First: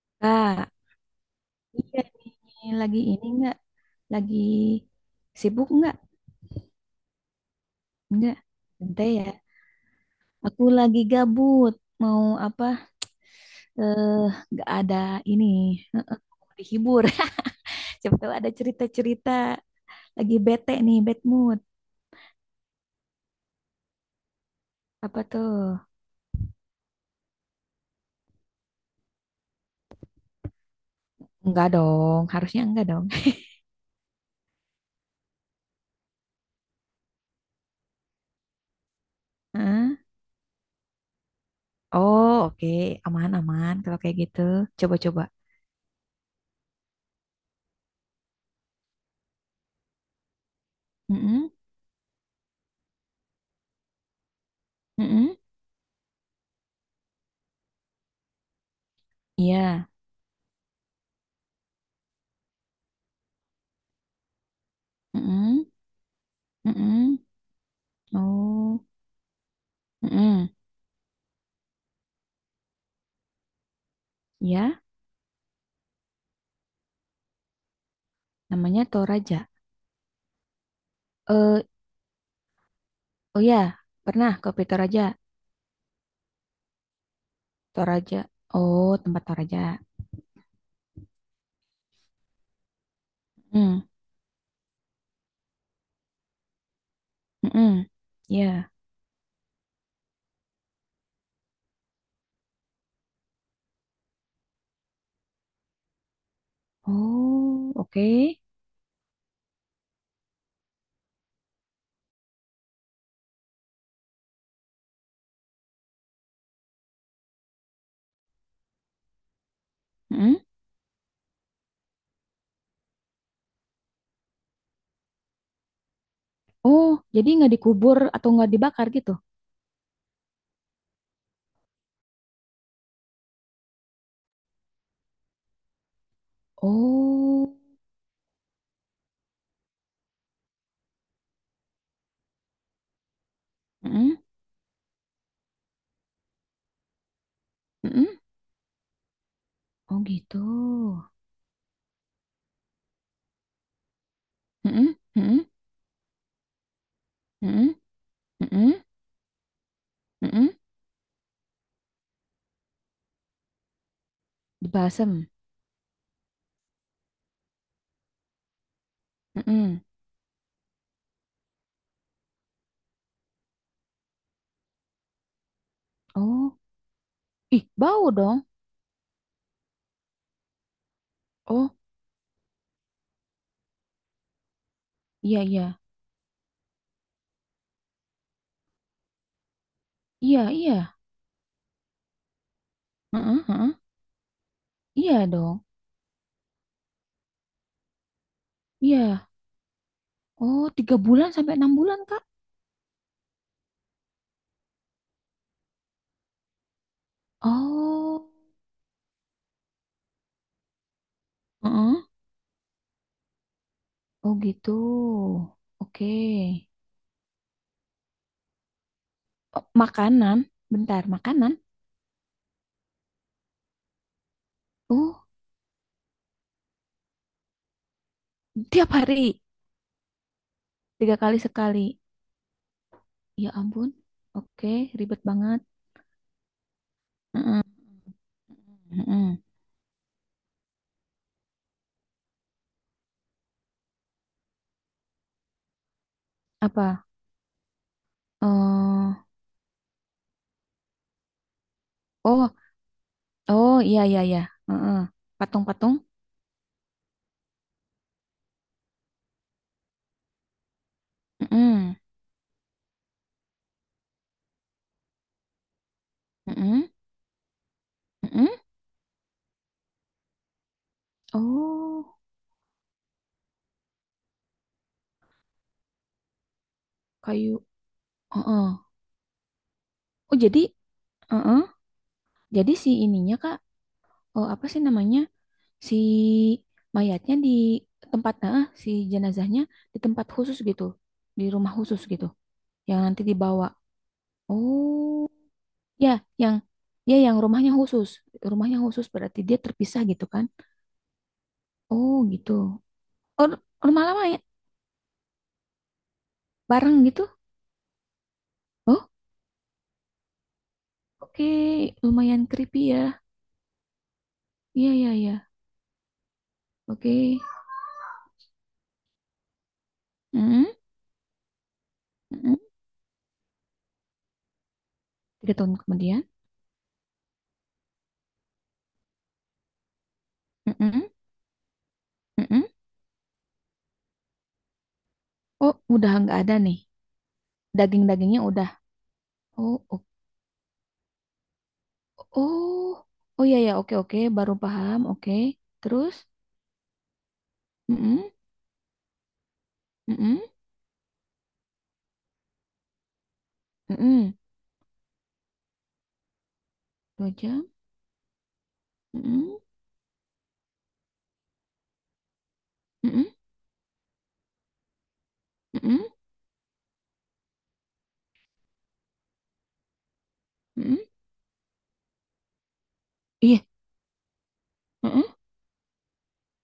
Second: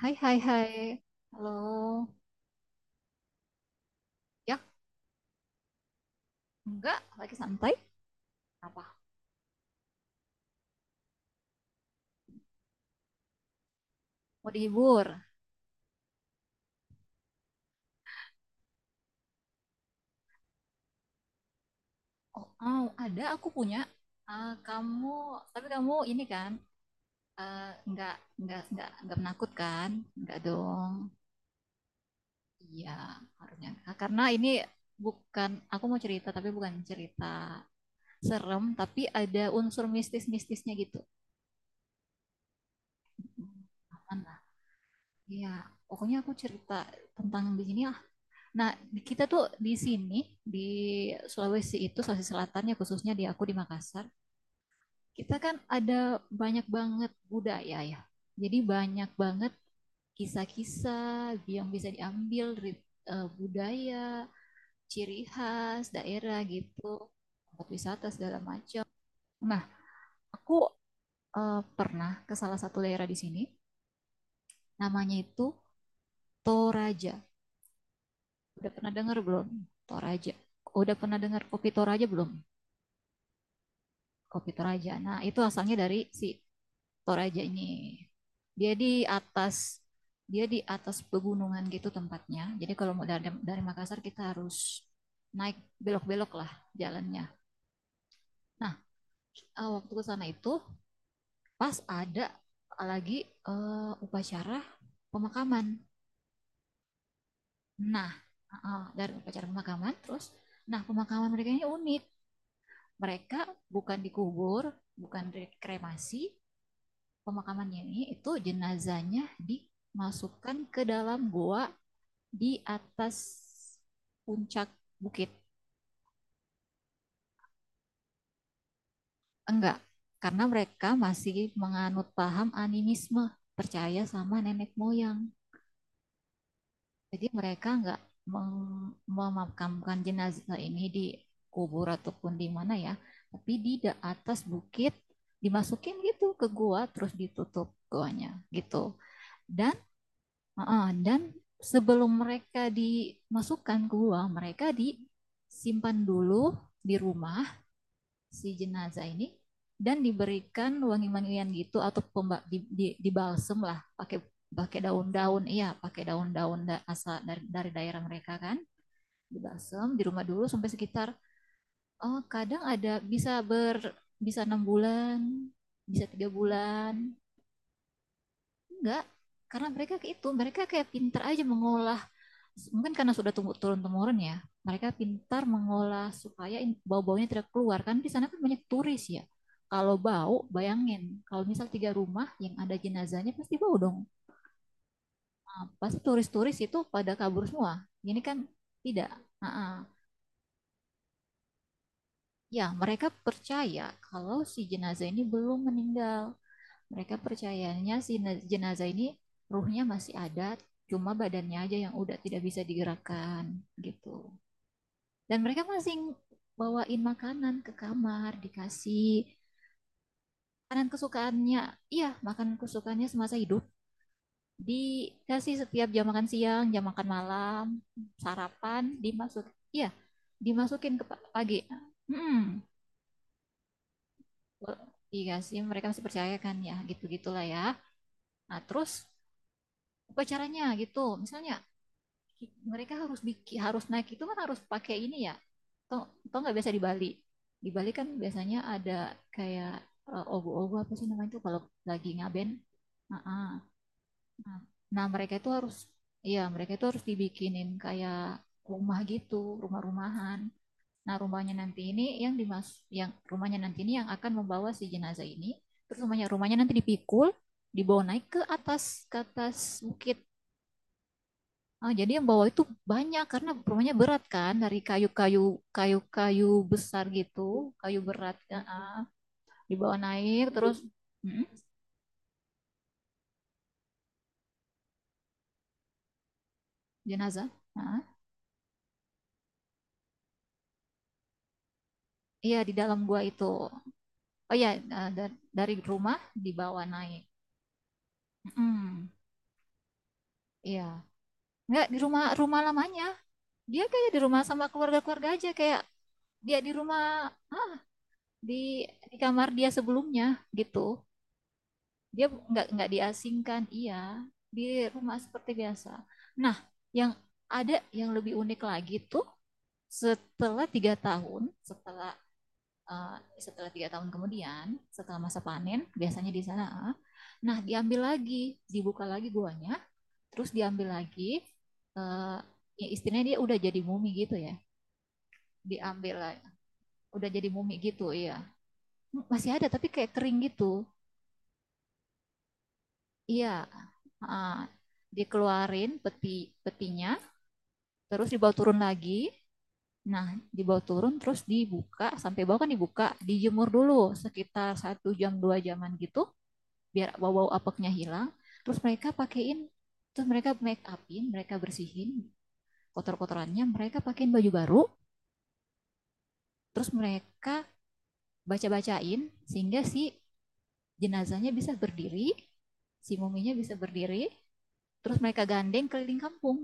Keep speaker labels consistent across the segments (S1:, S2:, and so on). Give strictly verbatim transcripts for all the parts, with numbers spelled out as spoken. S1: Hai, hai, hai.
S2: Kak,
S1: Halo.
S2: iya nih, lagi ini nggak Lagi
S1: Ya,
S2: sibuk nggak
S1: enggak. Lagi santai.
S2: nggak
S1: Apa?
S2: Bentar ya. Aku lagi gabut. Mau apa? Eh,
S1: Mau
S2: nggak ada
S1: dihibur?
S2: ini. Heeh, mau dihibur. Siapa tahu ada cerita-cerita. Lagi bete nih, bad mood.
S1: Oh, oh, ada aku punya. Ah, kamu,
S2: Apa tuh?
S1: tapi kamu ini kan, eh, enggak, enggak, enggak, enggak menakutkan. Enggak dong.
S2: Enggak dong. Harusnya enggak
S1: Iya,
S2: dong.
S1: harusnya enggak. Karena ini bukan, aku mau cerita, tapi bukan cerita serem, tapi ada unsur
S2: Hah?
S1: mistis-mistisnya gitu.
S2: Oh, oke. Aman-aman kalau kayak
S1: Aman lah.
S2: gitu. Coba-coba.
S1: Iya, pokoknya aku cerita tentang di sini. Nah, kita tuh di sini, di
S2: Mm-mm.
S1: Sulawesi itu, Sulawesi Selatan ya, khususnya di aku di Makassar,
S2: Mm-mm.
S1: kita kan ada banyak banget budaya ya. Jadi banyak banget
S2: Iya.
S1: kisah-kisah yang bisa diambil dari eh, budaya, ciri
S2: Mm-mm.
S1: khas daerah gitu,
S2: Mm-mm.
S1: tempat wisata segala
S2: Oh.
S1: macam. Nah,
S2: Mm-mm.
S1: aku eh, pernah ke salah satu daerah di sini,
S2: Iya.
S1: namanya itu Toraja. Udah
S2: Namanya
S1: pernah dengar belum
S2: Toraja.
S1: Toraja? Udah pernah dengar
S2: Eh,
S1: kopi Toraja belum?
S2: oh ya, pernah
S1: Kopi
S2: kopi
S1: Toraja.
S2: Toraja.
S1: Nah, itu asalnya dari si Toraja ini.
S2: Toraja.
S1: Dia
S2: Oh,
S1: di
S2: tempat Toraja.
S1: atas Dia di atas pegunungan gitu tempatnya. Jadi kalau mau dari, dari
S2: Hmm,
S1: Makassar kita harus naik, belok-belok lah jalannya.
S2: hmm, ya.
S1: Nah, eh, waktu ke sana itu pas ada lagi eh, upacara pemakaman.
S2: Oh, oke.
S1: Nah, eh, dari upacara pemakaman terus nah, pemakaman mereka ini unik. Mereka bukan dikubur, bukan dikremasi, pemakamannya ini itu jenazahnya
S2: Mm-mm.
S1: dimasukkan ke dalam goa di atas puncak bukit.
S2: Oh, jadi nggak dikubur atau nggak dibakar gitu?
S1: Enggak, karena mereka masih menganut paham animisme, percaya sama nenek moyang. Jadi
S2: Oh,
S1: mereka enggak mem- memakamkan jenazah ini di kubur ataupun di mana ya, tapi di
S2: hmm,
S1: atas bukit dimasukin gitu ke gua terus ditutup
S2: hmm,
S1: goanya gitu. Dan
S2: oh gitu.
S1: heeh, dan sebelum mereka dimasukkan ke gua, mereka
S2: Hmm, hmm,
S1: disimpan dulu di rumah
S2: hmm,
S1: si
S2: hmm,
S1: jenazah ini dan
S2: hmm,
S1: diberikan wangi-wangian gitu atau pemba, di, di, dibalsem lah, pakai pakai
S2: dibasem.
S1: daun-daun iya pakai daun-daun da, asal dari, dari daerah mereka kan,
S2: Hmm,
S1: dibalsem di rumah dulu sampai sekitar, oh kadang ada bisa ber bisa enam bulan, bisa tiga
S2: oh,
S1: bulan
S2: ih, bau dong.
S1: Enggak, karena mereka itu, mereka kayak pinter aja
S2: Oh,
S1: mengolah, mungkin karena sudah tumbuh turun temurun ya, mereka
S2: iya,
S1: pintar
S2: iya,
S1: mengolah supaya bau-baunya tidak keluar. Kan di sana kan banyak turis ya, kalau bau
S2: iya, iya.
S1: bayangin, kalau misal tiga rumah yang ada jenazahnya
S2: Heeh,
S1: pasti
S2: heeh.
S1: bau dong.
S2: Iya dong.
S1: Ah, pasti turis-turis itu pada kabur semua, ini kan tidak.
S2: Iya.
S1: Ah, ah.
S2: Oh, tiga bulan sampai enam bulan, Kak?
S1: Ya, mereka percaya kalau si jenazah ini belum meninggal, mereka percayanya si
S2: Oh,
S1: jenazah ini ruhnya masih ada, cuma badannya aja yang
S2: heeh.
S1: udah tidak bisa digerakkan gitu.
S2: Oh gitu.
S1: Dan mereka masing
S2: Oke.
S1: bawain makanan ke kamar, dikasih
S2: Oh, makanan,
S1: makanan
S2: bentar, makanan.
S1: kesukaannya. Iya, makanan kesukaannya semasa hidup.
S2: Oh,
S1: Dikasih setiap jam makan siang, jam makan malam, sarapan,
S2: tiap hari,
S1: dimasuk. Iya, dimasukin ke
S2: tiga kali
S1: pagi.
S2: sekali.
S1: Hmm,
S2: Ya ampun. Oke, ribet banget.
S1: dikasih, mereka masih percaya kan ya, gitu-gitulah ya. Nah, terus
S2: Mm-mm.
S1: upacaranya gitu. Misalnya mereka harus bikin, harus naik itu kan harus pakai ini ya toh, toh nggak biasa di
S2: Apa?
S1: Bali. Di Bali kan biasanya ada
S2: Eh,
S1: kayak eh, ogo-ogo apa sih namanya itu kalau lagi ngaben.
S2: oh,
S1: Ah, ah.
S2: oh, iya, iya, iya.
S1: Nah,
S2: Heeh.
S1: nah mereka itu harus,
S2: Patung-patung.
S1: ya mereka itu harus dibikinin kayak rumah gitu, rumah-rumahan. Nah, rumahnya nanti
S2: Mm-mm.
S1: ini yang dimas yang rumahnya nanti ini yang akan membawa si jenazah ini. Terus rumahnya rumahnya nanti
S2: Mm-mm.
S1: dipikul, dibawa naik ke
S2: Mm-mm.
S1: atas, ke atas bukit. Ah, jadi
S2: Oh,
S1: yang bawa itu banyak karena rumahnya berat kan, dari kayu-kayu kayu-kayu besar gitu,
S2: kayu.
S1: kayu berat. Ah,
S2: Heeh.
S1: ah. Dibawa
S2: Oh,
S1: naik
S2: jadi,
S1: terus. Mm,
S2: heeh. Jadi si ininya, Kak. Oh, apa sih namanya? Si mayatnya
S1: jenazah.
S2: di
S1: Ah,
S2: tempat nah si jenazahnya di tempat khusus gitu di rumah khusus gitu
S1: iya di dalam
S2: yang
S1: gua
S2: nanti
S1: itu.
S2: dibawa
S1: Oh iya, ah,
S2: oh
S1: da- dari
S2: ya
S1: rumah
S2: yang
S1: dibawa
S2: ya
S1: naik.
S2: yang rumahnya khusus rumahnya khusus
S1: Mm.
S2: berarti dia terpisah gitu kan
S1: Iya, nggak di
S2: oh
S1: rumah
S2: gitu
S1: rumah lamanya,
S2: oh
S1: dia
S2: rumah
S1: kayak di
S2: lama ya
S1: rumah sama keluarga-keluarga aja, kayak dia di rumah,
S2: bareng gitu
S1: ah, di
S2: oh
S1: di kamar dia sebelumnya gitu.
S2: oke
S1: Dia
S2: lumayan
S1: nggak
S2: creepy
S1: nggak
S2: ya
S1: diasingkan, iya, di
S2: iya iya
S1: rumah
S2: iya
S1: seperti biasa. Nah, yang
S2: oke.
S1: ada yang lebih unik lagi tuh setelah
S2: Mm-mm,
S1: tiga tahun, setelah
S2: mm-mm.
S1: uh, setelah tiga tahun kemudian, setelah masa
S2: Tiga tahun
S1: panen,
S2: kemudian.
S1: biasanya di sana, eh, nah diambil lagi, dibuka lagi guanya, terus diambil
S2: Mm-mm,
S1: lagi, uh,
S2: mm-mm.
S1: ya istilahnya dia udah jadi mumi gitu ya,
S2: Oh udah
S1: diambil,
S2: nggak ada nih
S1: udah jadi mumi gitu, iya,
S2: daging-dagingnya udah
S1: masih ada
S2: oh.
S1: tapi kayak kering gitu.
S2: Oh, oh iya
S1: Iya,
S2: ya, oke oke, baru
S1: ah,
S2: paham, oke.
S1: dikeluarin
S2: Terus,
S1: peti, petinya,
S2: mm-mm,
S1: terus dibawa turun lagi. Nah,
S2: mm-mm,
S1: dibawa turun terus dibuka, sampai bawah kan dibuka, dijemur dulu
S2: mm-mm.
S1: sekitar satu jam, dua jaman gitu, biar
S2: Dua
S1: bau-bau
S2: jam,
S1: apeknya hilang. Terus mereka
S2: mm-mm,
S1: pakein, terus mereka make upin, mereka bersihin
S2: mm-mm,
S1: kotor-kotorannya, mereka pakein baju baru,
S2: mm-mm,
S1: terus mereka baca-bacain sehingga si
S2: mm-mm.
S1: jenazahnya bisa berdiri, si muminya
S2: Iya,
S1: bisa berdiri, terus
S2: mm-mm.
S1: mereka gandeng keliling kampung.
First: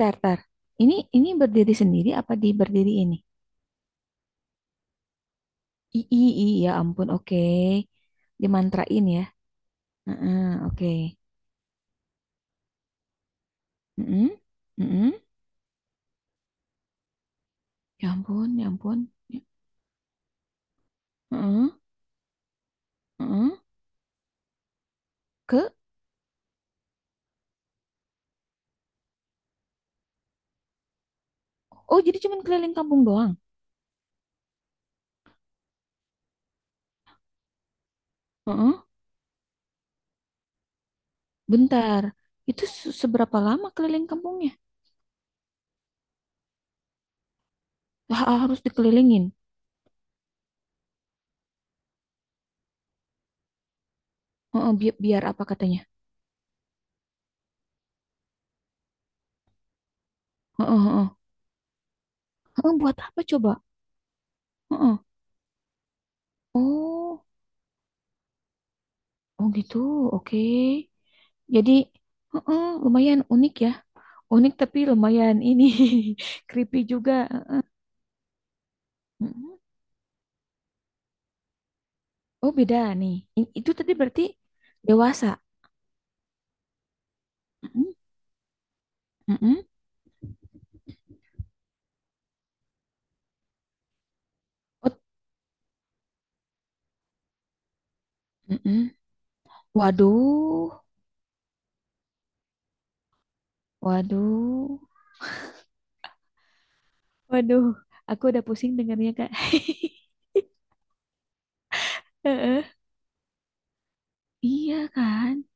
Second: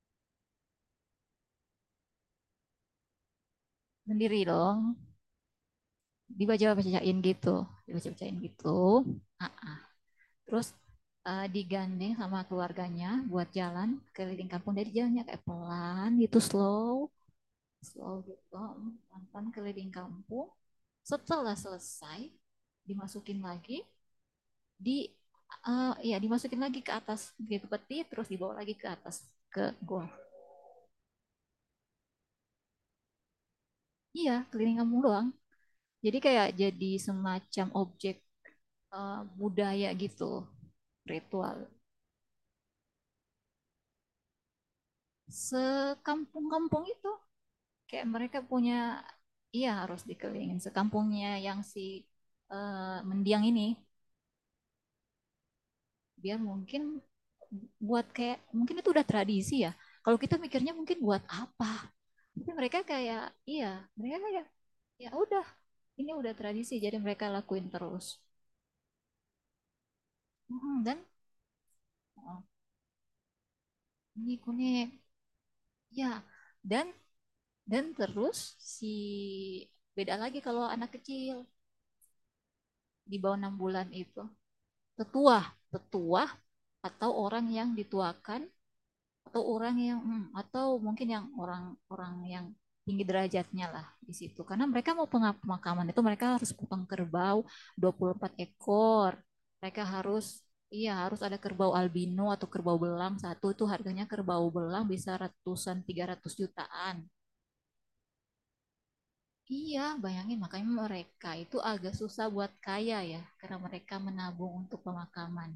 S2: Tar, tar. Ini ini berdiri sendiri apa di berdiri ini?
S1: Sendiri dong.
S2: I, i, i, ya ampun,
S1: Dibaca-bacain
S2: oke.
S1: gitu, dibaca-bacain gitu.
S2: Dimantrain ya.
S1: Nah,
S2: Heeh,
S1: terus
S2: oke.
S1: uh, digandeng sama keluarganya buat jalan
S2: Mm-mm,
S1: keliling kampung. Jadi
S2: mm-mm.
S1: jalannya kayak pelan gitu, slow,
S2: Ya
S1: slow gitu,
S2: ampun, ya ampun. Ya,
S1: pelan-pelan keliling kampung. Setelah
S2: heeh,
S1: selesai, dimasukin
S2: heeh.
S1: lagi di
S2: Ke,
S1: uh, ya dimasukin lagi ke atas gitu peti, terus dibawa lagi ke atas ke gua.
S2: oh jadi cuman keliling kampung doang.
S1: Iya, keliling kampung doang. Jadi kayak jadi semacam objek
S2: Heeh,
S1: uh, budaya gitu, ritual.
S2: bentar. Itu se- seberapa lama keliling kampungnya?
S1: Sekampung-kampung itu kayak mereka
S2: Ha- harus
S1: punya,
S2: dikelilingin.
S1: iya harus dikelilingin sekampungnya yang si eh, mendiang ini,
S2: Heeh, bi- biar apa katanya?
S1: biar mungkin buat kayak, mungkin itu udah tradisi ya, kalau kita
S2: Heeh,
S1: mikirnya mungkin
S2: heeh.
S1: buat apa, tapi
S2: Heeh,
S1: mereka
S2: buat apa
S1: kayak
S2: coba?
S1: iya, mereka kayak
S2: Heeh.
S1: ya udah, ini udah tradisi jadi
S2: Oh,
S1: mereka lakuin terus.
S2: oh gitu. Oke.
S1: Mhm, dan
S2: Jadi,
S1: oh,
S2: heeh, lumayan unik ya.
S1: ini
S2: Unik tapi
S1: kuning
S2: lumayan ini
S1: ya,
S2: creepy
S1: dan
S2: juga. Heeh.
S1: dan terus si
S2: Mm-mm.
S1: beda lagi kalau anak kecil
S2: Oh, beda nih.
S1: di bawah
S2: I-
S1: enam
S2: itu
S1: bulan
S2: tadi
S1: itu.
S2: berarti dewasa.
S1: Tetua, tetua atau orang yang
S2: Mm-mm.
S1: dituakan atau
S2: Mm-mm.
S1: orang yang hmm, atau mungkin yang orang-orang yang tinggi derajatnya lah di situ. Karena mereka
S2: Oh,
S1: mau pemakaman itu, mereka harus kupang kerbau dua puluh empat
S2: mm-mm.
S1: ekor. Mereka harus,
S2: Waduh.
S1: iya harus ada kerbau albino atau kerbau belang, satu itu harganya kerbau
S2: Waduh.
S1: belang bisa ratusan, tiga ratus jutaan.
S2: Waduh. Aku udah pusing dengarnya, Kak.
S1: Iya, bayangin, makanya mereka itu agak susah buat
S2: Heeh.
S1: kaya ya, karena mereka menabung untuk
S2: Iya kan?
S1: pemakaman.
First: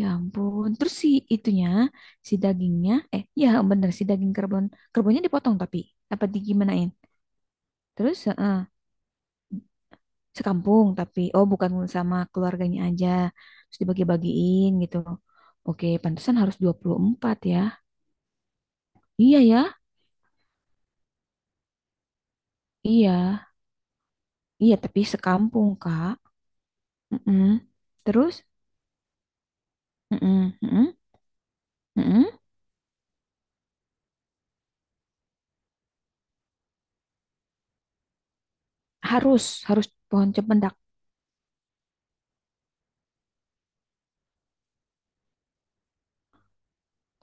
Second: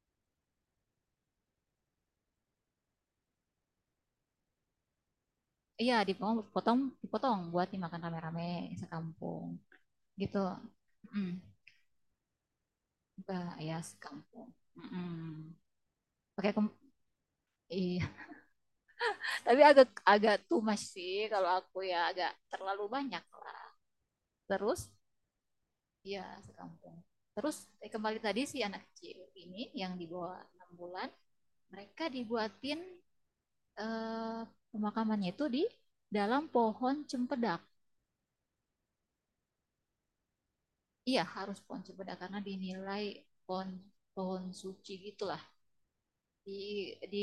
S2: Ya ampun. Terus si itunya, si dagingnya, eh ya bener si daging kerbon. Kerbonnya dipotong tapi
S1: Iya,
S2: apa
S1: dipotong,
S2: di
S1: potong,
S2: gimanain?
S1: dipotong buat dimakan
S2: Terus
S1: rame-rame
S2: eh,
S1: sekampung gitu.
S2: sekampung tapi
S1: Mm.
S2: oh bukan sama keluarganya aja.
S1: Enggak, ya
S2: Terus
S1: sekampung.
S2: dibagi-bagiin gitu.
S1: Mm-mm.
S2: Oke, pantesan
S1: Pakai
S2: harus
S1: kem-
S2: dua puluh empat ya.
S1: iya.
S2: Iya
S1: Tapi
S2: ya.
S1: agak agak too much sih kalau aku ya, agak terlalu banyak
S2: Iya.
S1: lah.
S2: Iya,
S1: Terus
S2: tapi sekampung, Kak.
S1: iya, sekampung.
S2: Mm-mm.
S1: Terus eh, kembali
S2: Terus
S1: tadi si anak kecil ini yang di bawah
S2: mm-mm,
S1: enam
S2: mm-mm,
S1: bulan, mereka
S2: mm-mm.
S1: dibuatin eh, pemakamannya itu di dalam pohon cempedak.
S2: Harus harus pohon cempedak.
S1: Iya, harus pohon cempedak karena dinilai pohon pohon suci gitu, di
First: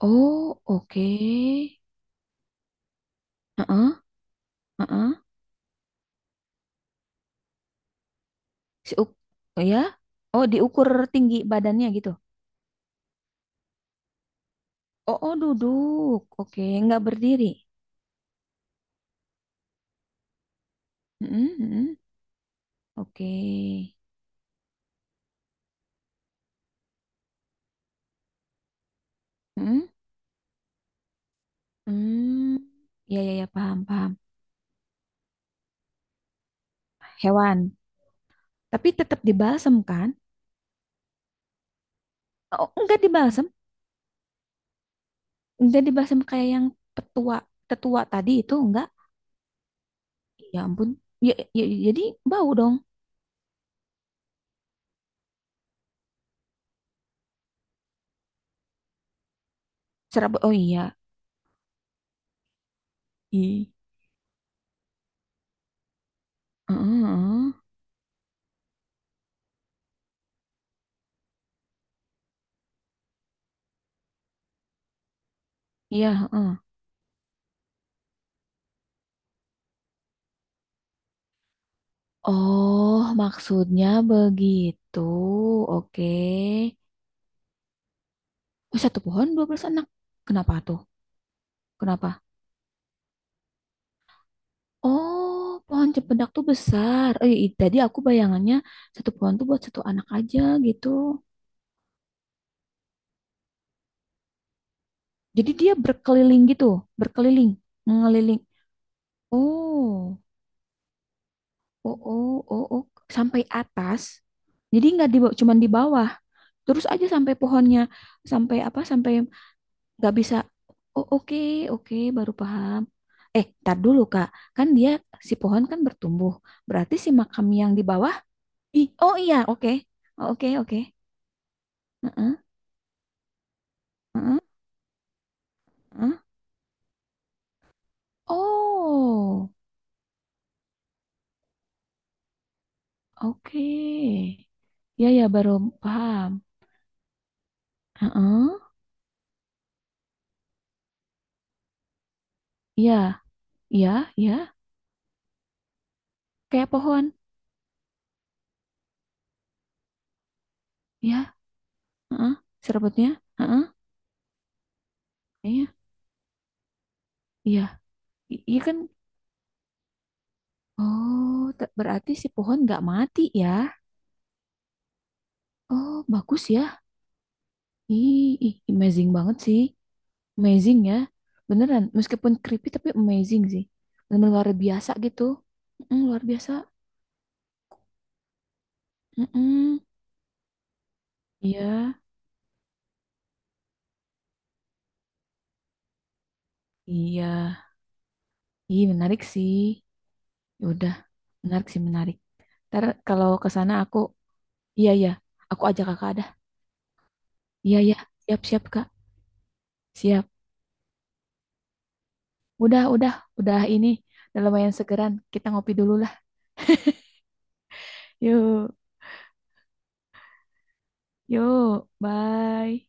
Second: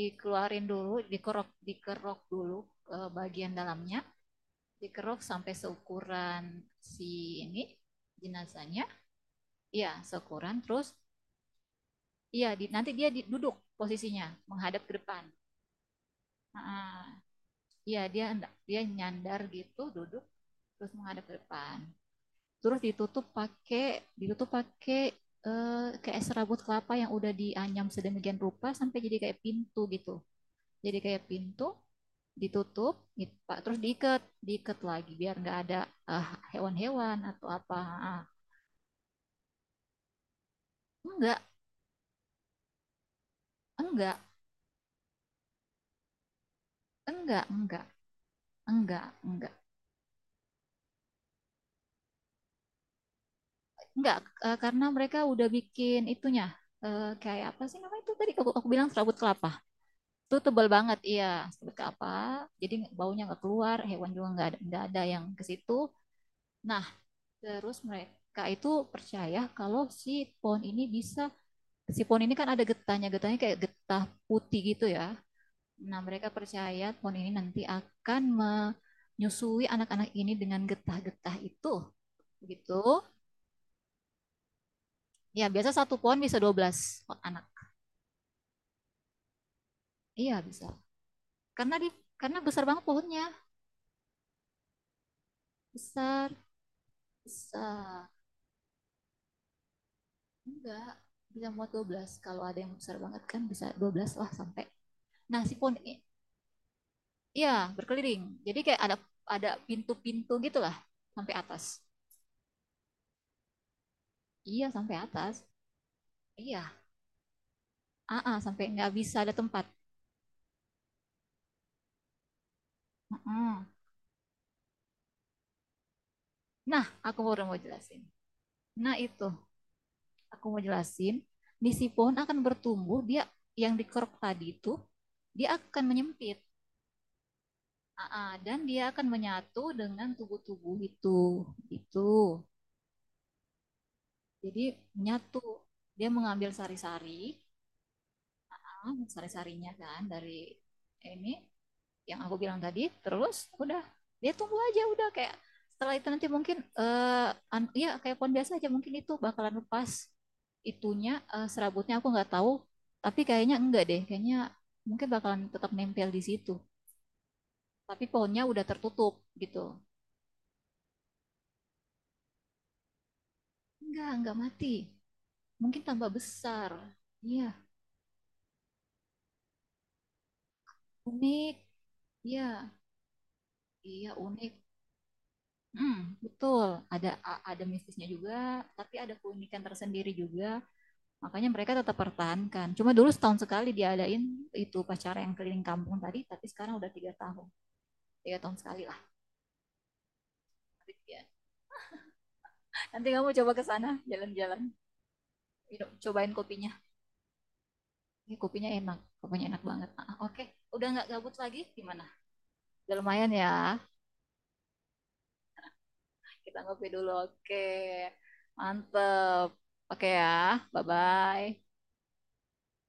S2: Oh,
S1: dulu,
S2: oke.
S1: dikerok dikerok dulu eh, bagian
S2: Heeh,
S1: dalamnya,
S2: heeh.
S1: dikerok sampai seukuran si ini jenazahnya.
S2: Si uk- oh ya?
S1: Ya
S2: Oh,
S1: seukuran, terus
S2: diukur tinggi badannya gitu.
S1: iya di, nanti dia di- duduk, posisinya menghadap ke
S2: Oh,
S1: depan.
S2: oh duduk. Oke, nggak
S1: Ah,
S2: berdiri.
S1: iya, dia, dia nyandar gitu duduk terus menghadap ke
S2: Mm-mm,
S1: depan.
S2: mm-mm.
S1: Terus ditutup
S2: Oke.
S1: pakai, ditutup pakai eh, kayak serabut kelapa yang udah dianyam sedemikian rupa sampai jadi kayak pintu
S2: Mm-mm.
S1: gitu, jadi kayak pintu
S2: Hmm.
S1: ditutup
S2: Ya,
S1: gitu,
S2: ya, ya,
S1: Pak. Terus
S2: paham, paham.
S1: diikat, diikat lagi biar nggak ada eh, hewan-hewan atau
S2: Hewan.
S1: apa. Ah,
S2: Tapi tetap dibalsem kan?
S1: enggak,
S2: Oh, enggak dibalsem.
S1: enggak,
S2: Enggak dibalsem kayak yang petua,
S1: enggak, enggak,
S2: tetua tadi itu enggak.
S1: enggak, enggak,
S2: Ya ampun. Ya, ya, jadi bau dong.
S1: enggak. Eh, karena mereka udah bikin itunya eh, kayak apa sih namanya itu tadi aku, aku bilang serabut kelapa. Itu
S2: Serabut. Oh
S1: tebal
S2: iya.
S1: banget, iya, serabut kelapa. Jadi baunya nggak
S2: I,
S1: keluar, hewan juga nggak ada, nggak ada yang ke situ.
S2: heeh,
S1: Nah,
S2: heeh.
S1: terus mereka itu percaya kalau si pohon ini bisa, si pohon ini kan ada getahnya, getahnya kayak getah putih gitu ya. Nah,
S2: Iya,
S1: mereka
S2: heeh.
S1: percaya pohon ini nanti akan menyusui anak-anak ini dengan getah-getah itu.
S2: Oh,
S1: Begitu.
S2: maksudnya begitu.
S1: Ya, biasa satu
S2: Oke.
S1: pohon bisa dua belas anak.
S2: Oh, satu pohon dua belas anak.
S1: Iya,
S2: Kenapa
S1: bisa.
S2: tuh?
S1: Karena di,
S2: Kenapa?
S1: karena besar banget pohonnya.
S2: Oh, pohon cempedak
S1: Besar,
S2: tuh besar. Eh, i- tadi aku
S1: besar.
S2: bayangannya satu pohon tuh buat satu anak aja gitu.
S1: Enggak, bisa muat dua belas. Kalau ada yang besar banget kan bisa dua belas lah sampai. Nah,
S2: Jadi
S1: si
S2: dia
S1: pohon ini
S2: berkeliling gitu,
S1: iya,
S2: berkeliling,
S1: berkeliling.
S2: ngeliling.
S1: Jadi kayak ada ada
S2: Oh,
S1: pintu-pintu gitulah sampai atas.
S2: oh, oh, oh, oh. Sampai atas.
S1: Iya,
S2: Jadi
S1: sampai
S2: nggak di,
S1: atas.
S2: cuman di bawah.
S1: Iya,
S2: Terus aja sampai pohonnya,
S1: aa,
S2: sampai
S1: sampai
S2: apa?
S1: nggak
S2: Sampai
S1: bisa ada tempat.
S2: nggak bisa oh oke oke baru paham eh
S1: Mm-mm.
S2: tar dulu kak kan dia si pohon kan bertumbuh
S1: Nah,
S2: berarti si
S1: aku baru
S2: makam
S1: mau
S2: yang di
S1: jelasin.
S2: bawah ih
S1: Nah,
S2: oh
S1: itu
S2: iya oke. Oh,
S1: aku
S2: oke
S1: mau
S2: oke.
S1: jelasin. Di, si pohon
S2: Heeh,
S1: akan bertumbuh, dia yang dikeruk
S2: heeh,
S1: tadi itu, dia akan
S2: heeh.
S1: menyempit. Aa, dan dia akan
S2: Oh
S1: menyatu dengan tubuh-tubuh itu. Itu.
S2: oke
S1: Jadi
S2: ya ya
S1: menyatu.
S2: baru
S1: Dia
S2: paham.
S1: mengambil sari-sari,
S2: Heeh,
S1: ah, sari-sarinya kan dari ini yang aku bilang tadi,
S2: iya
S1: terus udah,
S2: iya
S1: dia
S2: iya
S1: tunggu aja udah kayak, setelah itu nanti mungkin
S2: kayak pohon
S1: eh, ya kayak pohon biasa aja, mungkin itu bakalan lepas itunya
S2: ya
S1: eh, serabutnya aku nggak
S2: heeh,
S1: tahu,
S2: serabutnya
S1: tapi kayaknya
S2: heeh,
S1: enggak deh, kayaknya mungkin bakalan
S2: iya
S1: tetap nempel di situ,
S2: iya
S1: tapi pohonnya
S2: I- iya
S1: udah
S2: kan
S1: tertutup gitu.
S2: oh te- berarti si pohon nggak mati ya
S1: enggak enggak mati, mungkin
S2: oh
S1: tambah
S2: bagus ya.
S1: besar. Iya,
S2: Ih, ih, amazing banget sih. Amazing ya.
S1: unik.
S2: Beneran, meskipun
S1: Iya,
S2: creepy tapi amazing sih.
S1: iya
S2: Bener luar
S1: unik.
S2: biasa gitu. Mm,
S1: Hmm,
S2: luar biasa.
S1: betul. Ada ada mistisnya juga, tapi ada keunikan
S2: Mm-mm.
S1: tersendiri juga. Makanya mereka
S2: Iya,
S1: tetap pertahankan. Cuma dulu setahun sekali diadain itu pacara yang keliling kampung tadi, tapi sekarang udah tiga
S2: iya.
S1: tahun. Tiga tahun sekali
S2: Ih,
S1: lah.
S2: menarik sih. Ya udah, menarik sih, menarik. Ntar
S1: Nanti
S2: kalau
S1: kamu
S2: ke
S1: coba ke
S2: sana
S1: sana,
S2: aku,
S1: jalan-jalan.
S2: iya, iya. Aku ajak
S1: Minum-
S2: kakak dah.
S1: Cobain kopinya.
S2: Iya, iya.
S1: Ini
S2: Siap, siap,
S1: kopinya
S2: Kak.
S1: enak. Kopinya enak banget. Ah,
S2: Siap.
S1: oke, okay. Udah nggak gabut lagi? Gimana?
S2: Udah,
S1: Udah
S2: udah.
S1: lumayan ya.
S2: Udah ini. Udah lumayan segeran. Kita ngopi dulu lah.
S1: Kita ngopi dulu. Oke, okay.
S2: Yuk,
S1: Mantep. Oke okay ya, bye-bye.
S2: yuk. Bye.